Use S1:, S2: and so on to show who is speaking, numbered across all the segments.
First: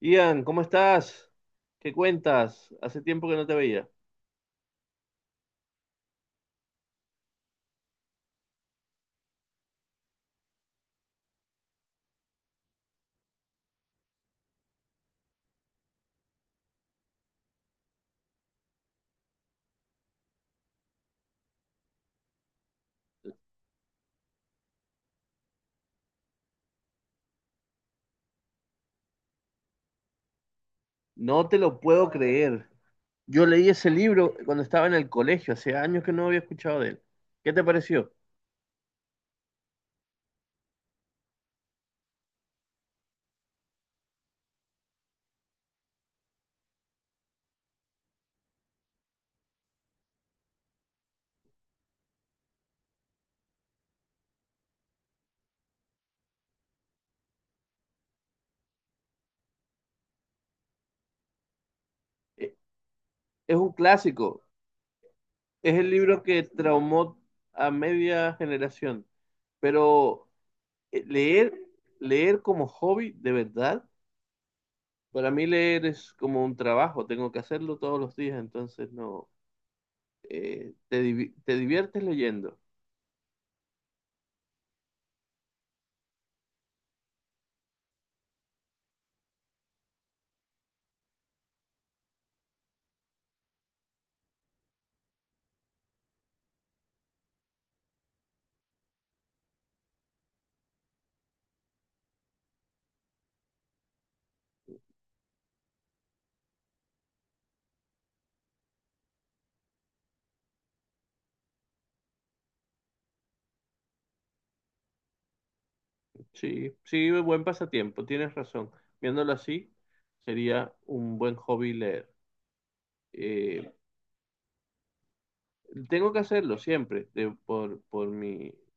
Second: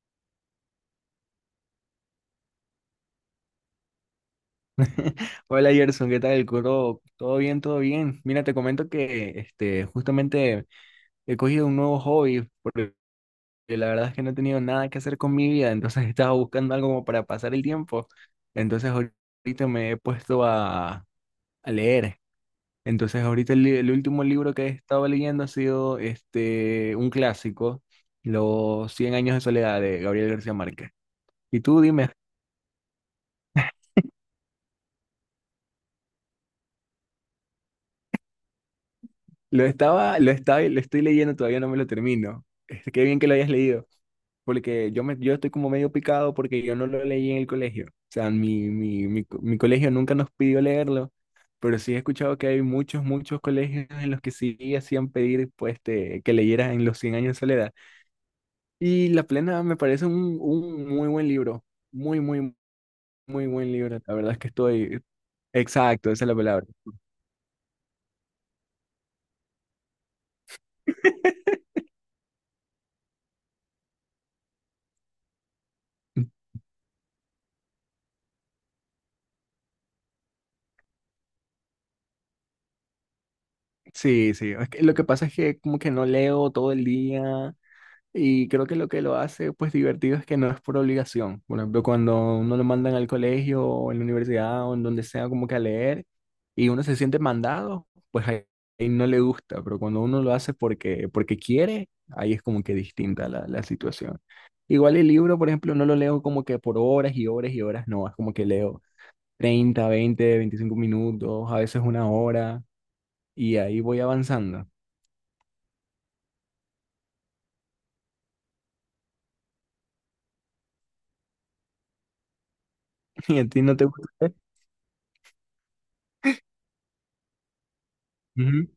S1: Ian, ¿cómo estás? ¿Qué cuentas? Hace tiempo que no te veía.
S2: Hola Gerson, ¿qué tal? Curo, todo bien, todo bien. Mira, te comento que justamente he cogido un nuevo hobby, porque la verdad es que no he tenido nada que hacer con mi vida, entonces estaba buscando algo como para pasar el tiempo. Entonces ahorita me he puesto a leer. Entonces ahorita el último libro que he estado leyendo ha sido un clásico, Los cien años de soledad de Gabriel García Márquez.
S1: No te
S2: Y
S1: lo
S2: tú
S1: puedo
S2: dime,
S1: creer. Yo leí ese libro cuando estaba en el colegio, hace años que no había escuchado de él. ¿Qué te pareció?
S2: lo estoy leyendo, todavía no me lo termino. Este, qué bien que lo hayas leído. Porque yo estoy como medio picado porque yo no lo leí en el colegio. O sea, mi colegio nunca nos pidió leerlo, pero sí he escuchado que hay muchos colegios en los que sí hacían pedir pues, que leyeras en los cien años de soledad. Y La Plena me parece un muy buen libro, muy,
S1: E-
S2: muy, muy
S1: Es un
S2: buen libro. La verdad es
S1: clásico,
S2: que estoy...
S1: es el
S2: Exacto,
S1: libro
S2: esa es la
S1: que
S2: palabra.
S1: traumó a media generación, pero leer, leer como hobby, de verdad, para mí leer es como un trabajo, tengo que hacerlo todos los días, entonces no, te diviertes leyendo.
S2: Sí, sí. Es que lo que pasa es que como que no leo todo el día. Y creo que lo hace pues divertido es que no es por obligación. Por ejemplo, cuando uno lo mandan al colegio o en la universidad o en donde sea como que a leer y uno se siente mandado, pues ahí no le gusta, pero cuando uno lo hace porque quiere, ahí es como que distinta la situación. Igual el libro, por ejemplo, no lo leo como que por horas y horas y horas, no, es como que leo 30 20 25 minutos, a veces una hora y ahí voy avanzando.
S1: Sí, sí, buen pasatiempo, tienes razón. Viéndolo así, sería un buen hobby leer.
S2: ¿Y a ti
S1: Eh,
S2: no te gusta?
S1: tengo que hacerlo siempre,
S2: Ujú.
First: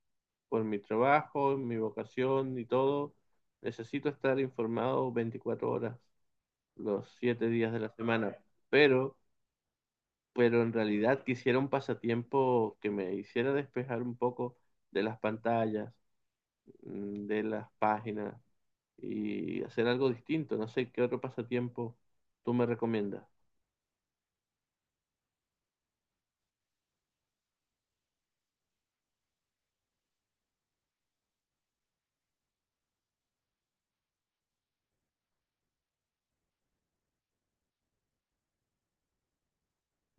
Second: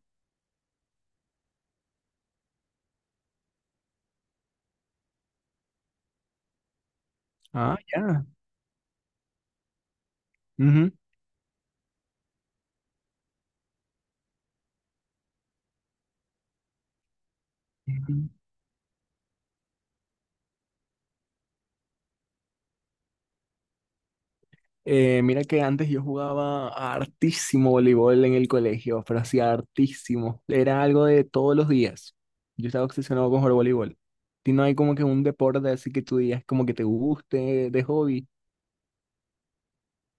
S1: por mi trabajo, mi vocación y todo. Necesito estar informado 24 horas, los 7 días
S2: Ah,
S1: de la
S2: ya.
S1: semana. Pero, pero en
S2: Ujú.
S1: realidad quisiera un pasatiempo que me hiciera despejar un poco de las pantallas, de las páginas y hacer algo distinto. No sé qué otro pasatiempo tú me recomiendas.
S2: Mira que antes yo jugaba hartísimo voleibol en el colegio, pero hacía hartísimo. Era algo de todos los días. Yo estaba obsesionado con jugar voleibol. ¿Y no hay como que un deporte así que tú digas como que te guste de hobby?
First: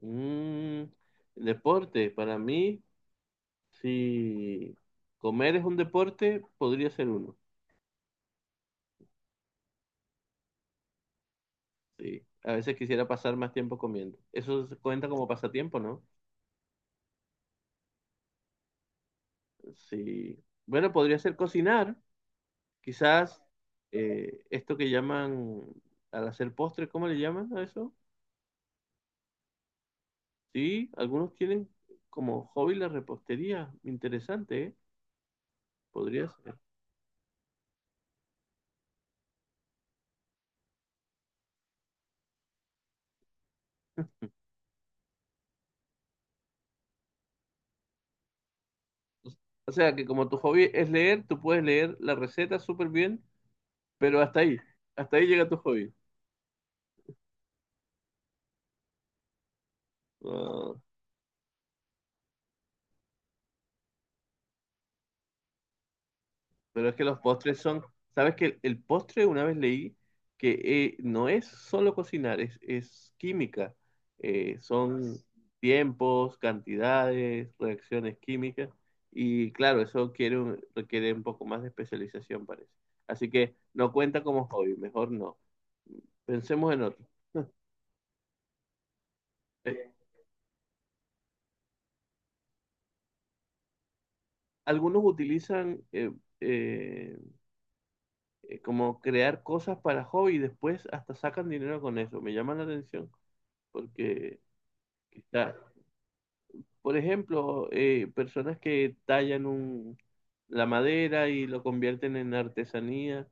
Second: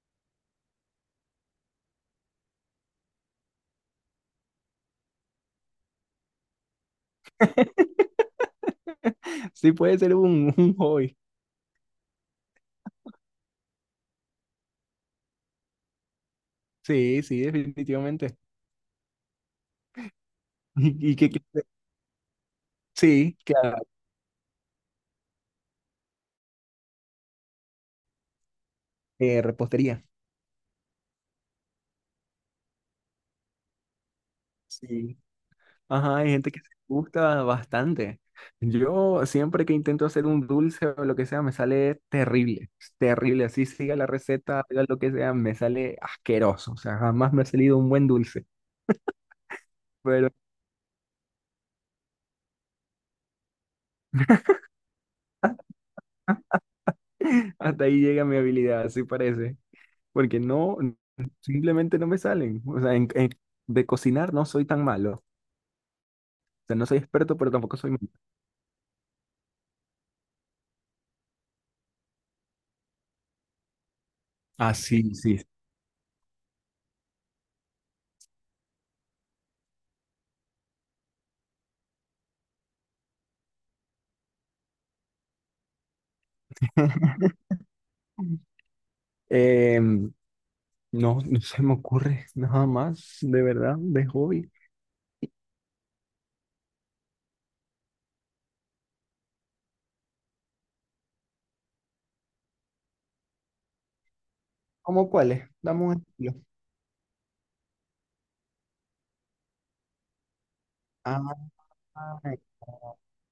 S1: Mm, deporte, para mí, si comer es un deporte, podría ser uno.
S2: Sí, puede ser un hobby.
S1: Sí. A veces quisiera pasar más tiempo comiendo. Eso se cuenta como pasatiempo, ¿no?
S2: Sí, sí, definitivamente.
S1: Sí. Bueno,
S2: Y, y
S1: podría
S2: que,
S1: ser
S2: que-
S1: cocinar.
S2: sí,
S1: Quizás
S2: claro,
S1: esto que llaman al hacer postre, ¿cómo le llaman a eso?
S2: repostería.
S1: Sí, algunos tienen como hobby la repostería. Interesante, ¿eh?
S2: Sí. Ajá, hay
S1: Podría
S2: gente
S1: ser.
S2: que se gusta bastante. Yo siempre que intento hacer un dulce o lo que sea, me sale terrible, terrible. Así siga la receta, haga lo que sea, me sale asqueroso. O sea, jamás me ha salido un buen dulce.
S1: O sea, que como
S2: Pero
S1: tu hobby es leer, tú puedes leer la receta súper bien, pero hasta ahí llega tu hobby.
S2: hasta ahí llega mi habilidad, así parece. Porque
S1: Ah,
S2: no, simplemente no me salen. O sea, de cocinar no soy tan malo. O sea, no
S1: pero es
S2: soy
S1: que los
S2: experto, pero
S1: postres
S2: tampoco
S1: son,
S2: soy malo.
S1: sabes que el postre una vez leí que no es solo cocinar, es química.
S2: Ah, sí,
S1: Son
S2: sí.
S1: tiempos, cantidades, reacciones químicas. Y claro, eso requiere un poco más de especialización, parece. Así que no cuenta como hobby, mejor no. Pensemos en otro. Eh,
S2: Em, no, no se me ocurre nada más, de verdad, de hobby.
S1: algunos utilizan eh, como crear cosas para hobby y después hasta sacan dinero con eso. Me llama la atención porque
S2: ¿Cómo cuáles?
S1: está,
S2: Dame un ejemplo.
S1: por ejemplo, personas que la madera y
S2: Ah,
S1: lo convierten en artesanía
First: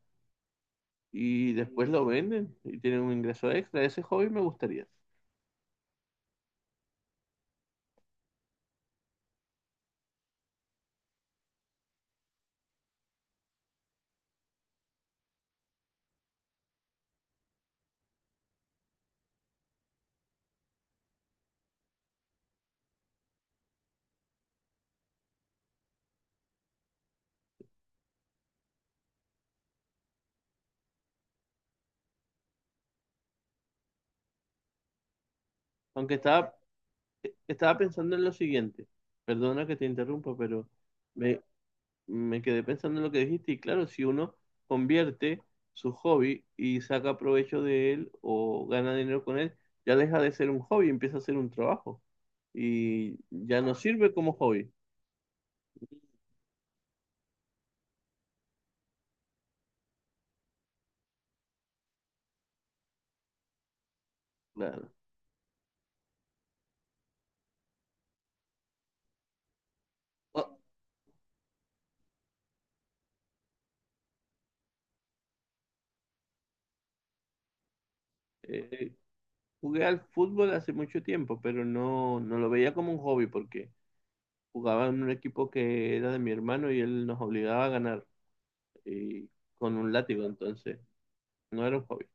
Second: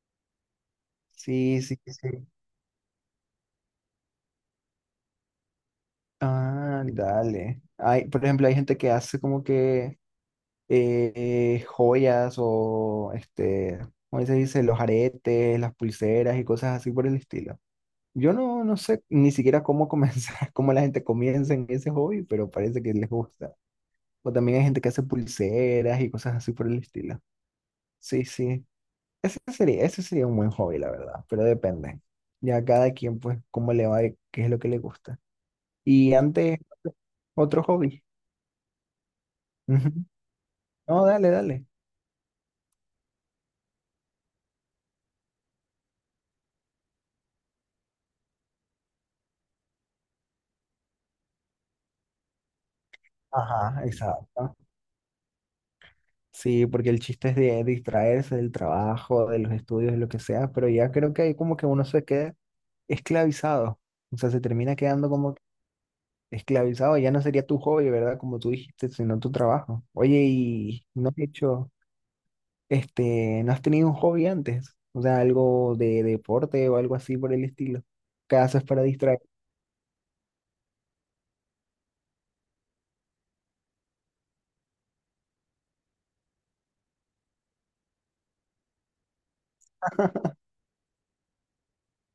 S1: y
S2: sí, sí,
S1: después
S2: sí.
S1: lo
S2: Sí.
S1: venden y tienen un ingreso extra. Ese hobby me gustaría.
S2: Ah, dale. Hay, por ejemplo, hay gente que hace como que joyas o ¿cómo se dice? Los aretes, las pulseras y cosas así por el estilo. Yo no, no sé ni siquiera cómo comenzar, cómo la gente comienza en ese hobby, pero parece que les gusta. O también hay gente que hace pulseras y cosas así por el estilo. Sí, sí. Ese sería un buen hobby, la verdad, pero depende. Ya cada quien, pues, cómo le va y qué es lo que le gusta.
S1: Aunque
S2: Y
S1: estaba,
S2: antes, otro
S1: estaba
S2: hobby.
S1: pensando en lo siguiente. Perdona que te
S2: Ujú.
S1: interrumpa, pero
S2: No, dale,
S1: me,
S2: dale.
S1: me quedé pensando en lo que dijiste. Y claro, si uno convierte su hobby y saca provecho de él o gana dinero con él, ya deja de ser un hobby, empieza a ser un trabajo. Y ya no
S2: Ajá,
S1: sirve como
S2: exacto.
S1: hobby.
S2: Sí, porque el chiste es de distraerse del trabajo, de los estudios, de lo que sea, pero ya creo que ahí como que uno se queda esclavizado. O sea, se termina
S1: Claro.
S2: quedando como esclavizado. Ya no sería tu hobby, ¿verdad? Como tú dijiste, sino tu trabajo. Oye,
S1: O-
S2: ¿y no has hecho? ¿No has tenido un hobby antes? O sea, algo de deporte o algo así por el estilo. ¿Qué haces para
S1: Eh,
S2: distraer?
S1: jugué al fútbol hace mucho tiempo, pero no, no lo veía como un hobby porque jugaba en un equipo que era de mi hermano y él nos obligaba a ganar y con un látigo, entonces no era un hobby.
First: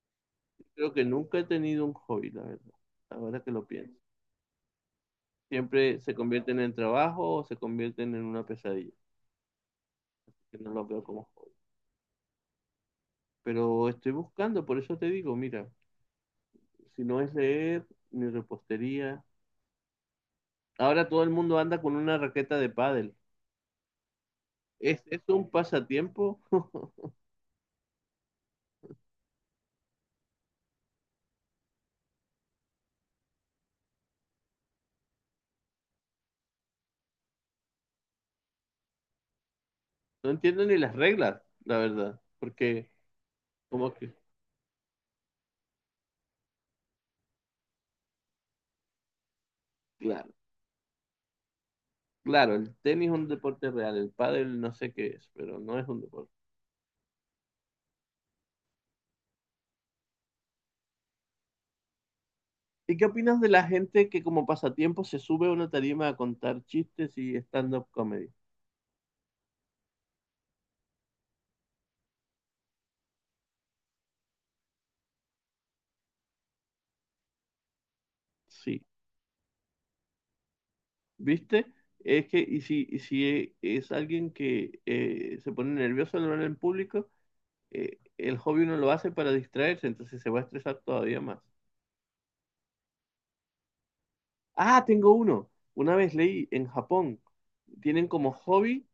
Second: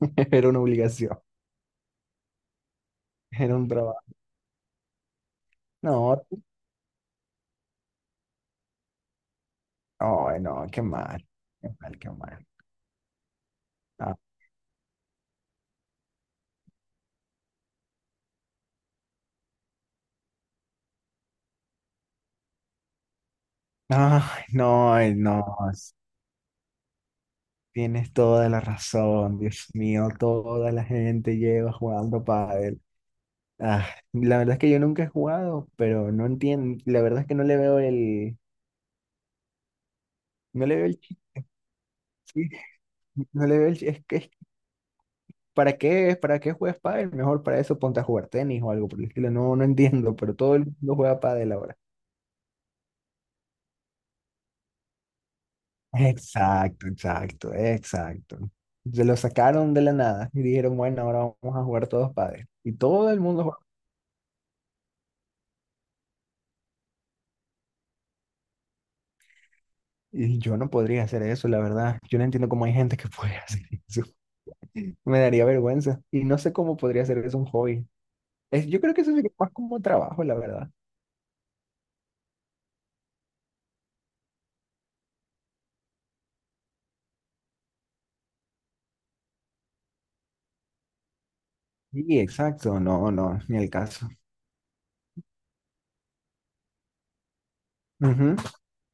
S2: Era una
S1: Creo que
S2: obligación,
S1: nunca he tenido un hobby, la verdad, ahora que
S2: era
S1: lo
S2: un
S1: pienso.
S2: trabajo.
S1: Siempre se
S2: No,
S1: convierten en trabajo o se convierten en una pesadilla,
S2: no,
S1: que
S2: no,
S1: no
S2: qué
S1: lo veo
S2: mal,
S1: como hobby.
S2: qué mal, qué mal.
S1: Pero estoy
S2: Ah,
S1: buscando, por eso te digo, mira, si no es leer ni repostería. Ahora todo el mundo anda con una raqueta de pádel. ¿Es
S2: ay,
S1: eso
S2: no,
S1: un pasatiempo?
S2: tienes toda la razón, Dios mío, toda la gente lleva jugando pádel. Ah, la verdad es que yo nunca he jugado, pero no entiendo, la verdad es que no le veo
S1: No entiendo
S2: no
S1: ni
S2: le veo
S1: las
S2: el chiste,
S1: reglas, la verdad. Porque,
S2: no le veo
S1: como
S2: es
S1: que,
S2: que, es ¿para qué, para qué juegas pádel? Mejor para eso ponte a jugar tenis o algo por el estilo. No, no entiendo,
S1: claro,
S2: pero todo el mundo juega pádel ahora.
S1: claro, el tenis es un deporte real, el pádel no sé qué es, pero no es un deporte.
S2: Exacto, exacto, exacto. Se lo sacaron de la nada y dijeron, bueno, ahora vamos a jugar todos pádel. Y
S1: ¿Y qué
S2: todo el
S1: opinas
S2: mundo
S1: de
S2: juega.
S1: la gente que como pasatiempo se sube a una tarima a contar chistes y stand-up comedy?
S2: Y yo no podría hacer eso, la verdad. Yo no entiendo cómo hay gente que puede hacer eso. Me daría vergüenza. Y no sé cómo podría hacer eso un hobby. Es, yo
S1: Sí,
S2: creo que eso sería más como trabajo, la verdad.
S1: ¿viste? Es que, y si es alguien que se pone nervioso al hablar en público, el hobby uno lo hace para distraerse, entonces se va a estresar todavía más.
S2: Sí, exacto. No, no, ni el caso.
S1: Ah, tengo uno. Una vez leí en Japón, tienen como
S2: Ujú.
S1: hobby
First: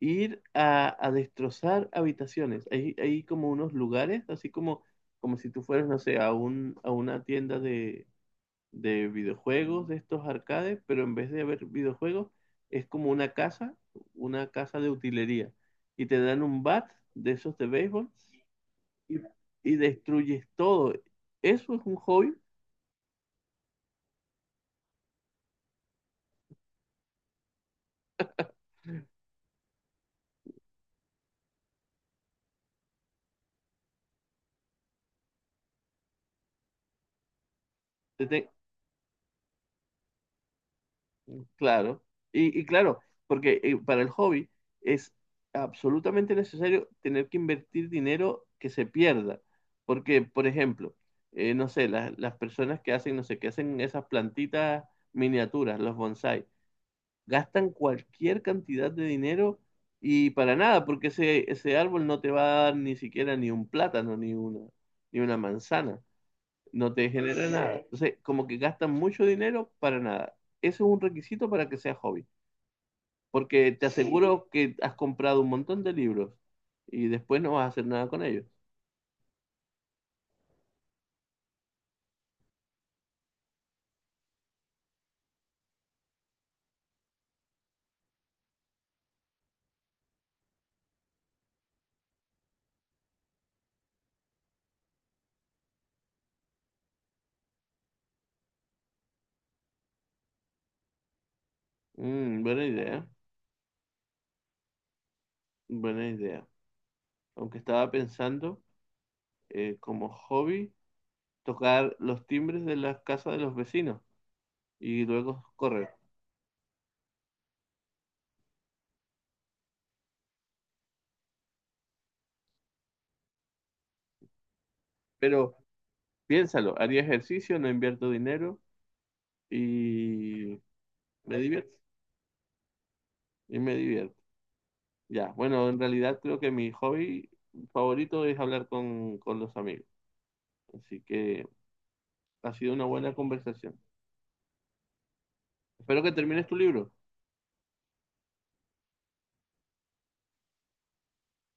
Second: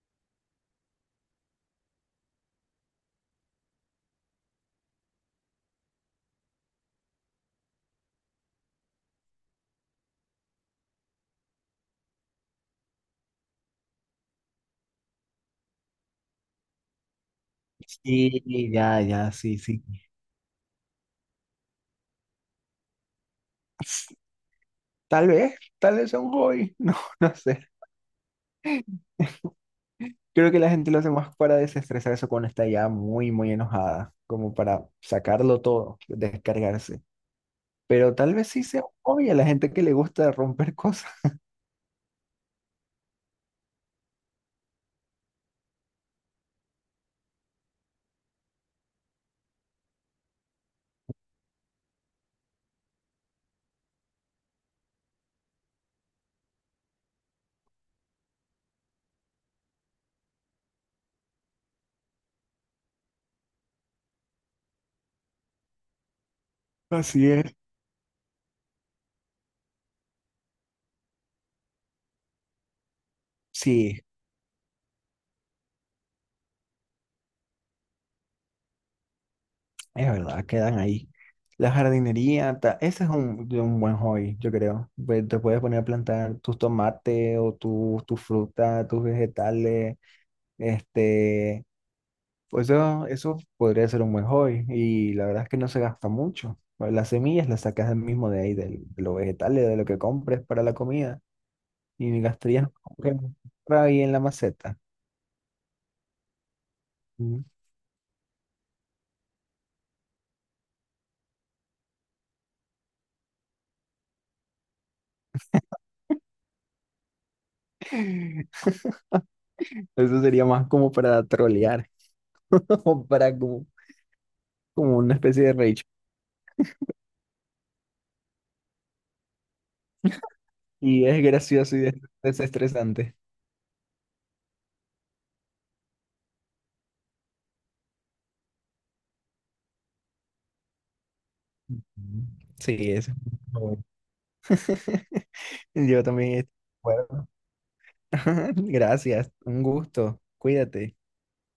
S1: ir a destrozar habitaciones. Hay como unos lugares, así como, como si tú fueras, no sé, a una tienda de videojuegos, de estos arcades, pero en vez de haber videojuegos, es como una casa de utilería. Y te dan un bat de esos de béisbol
S2: Sí, ya,
S1: y,
S2: ya, sí,
S1: y
S2: sí.
S1: destruyes todo. Eso es un hobby.
S2: Tal vez sea un hobby, no, no sé. Creo que la gente lo hace más para desestresarse cuando está ya muy, muy enojada, como para sacarlo todo, descargarse. Pero tal vez sí sea un hobby a la gente que le gusta romper cosas.
S1: Claro, y claro, porque para el hobby es absolutamente necesario tener que invertir dinero que se pierda, porque, por ejemplo, no sé, las personas que hacen, no sé, que hacen esas plantitas miniaturas, los bonsai, gastan cualquier cantidad de dinero y para nada, porque ese árbol no te va a dar ni siquiera ni un plátano, ni una, ni una manzana, no te
S2: Así
S1: genera
S2: es.
S1: nada. Entonces, como que gastan mucho dinero para nada. Eso es un requisito para que sea hobby porque te
S2: Sí,
S1: aseguro que has comprado un montón de libros y después no vas a hacer nada con ellos.
S2: es verdad, quedan ahí. La jardinería, ese es un, de un buen hobby, yo creo. Pues te puedes poner a plantar tus tomates o tus tu fruta, tus vegetales, este, pues eso podría ser un buen hobby y la verdad es que no se gasta mucho. Bueno, las semillas las sacas del mismo de ahí, de los vegetales, de lo que compres para la comida y
S1: Mm, buena
S2: gastarías como
S1: idea,
S2: que ahí en la maceta.
S1: buena idea.
S2: Mm.
S1: Aunque estaba pensando como hobby tocar los timbres de las casas de los vecinos y luego correr.
S2: Eso sería más como para trolear o para como, como una especie de
S1: Pero
S2: rage.
S1: piénsalo, haría ejercicio, no invierto dinero y
S2: Y es
S1: me
S2: gracioso
S1: divierto.
S2: y desestresante.
S1: Y me divierto. Ya, bueno, en realidad creo que mi hobby favorito es hablar con los amigos. Así que
S2: Ujú.
S1: ha sido una
S2: Sí, eso.
S1: buena conversación.
S2: Bueno. Yo
S1: Espero que termines
S2: también.
S1: tu libro.
S2: Bueno, gracias, un gusto. Cuídate.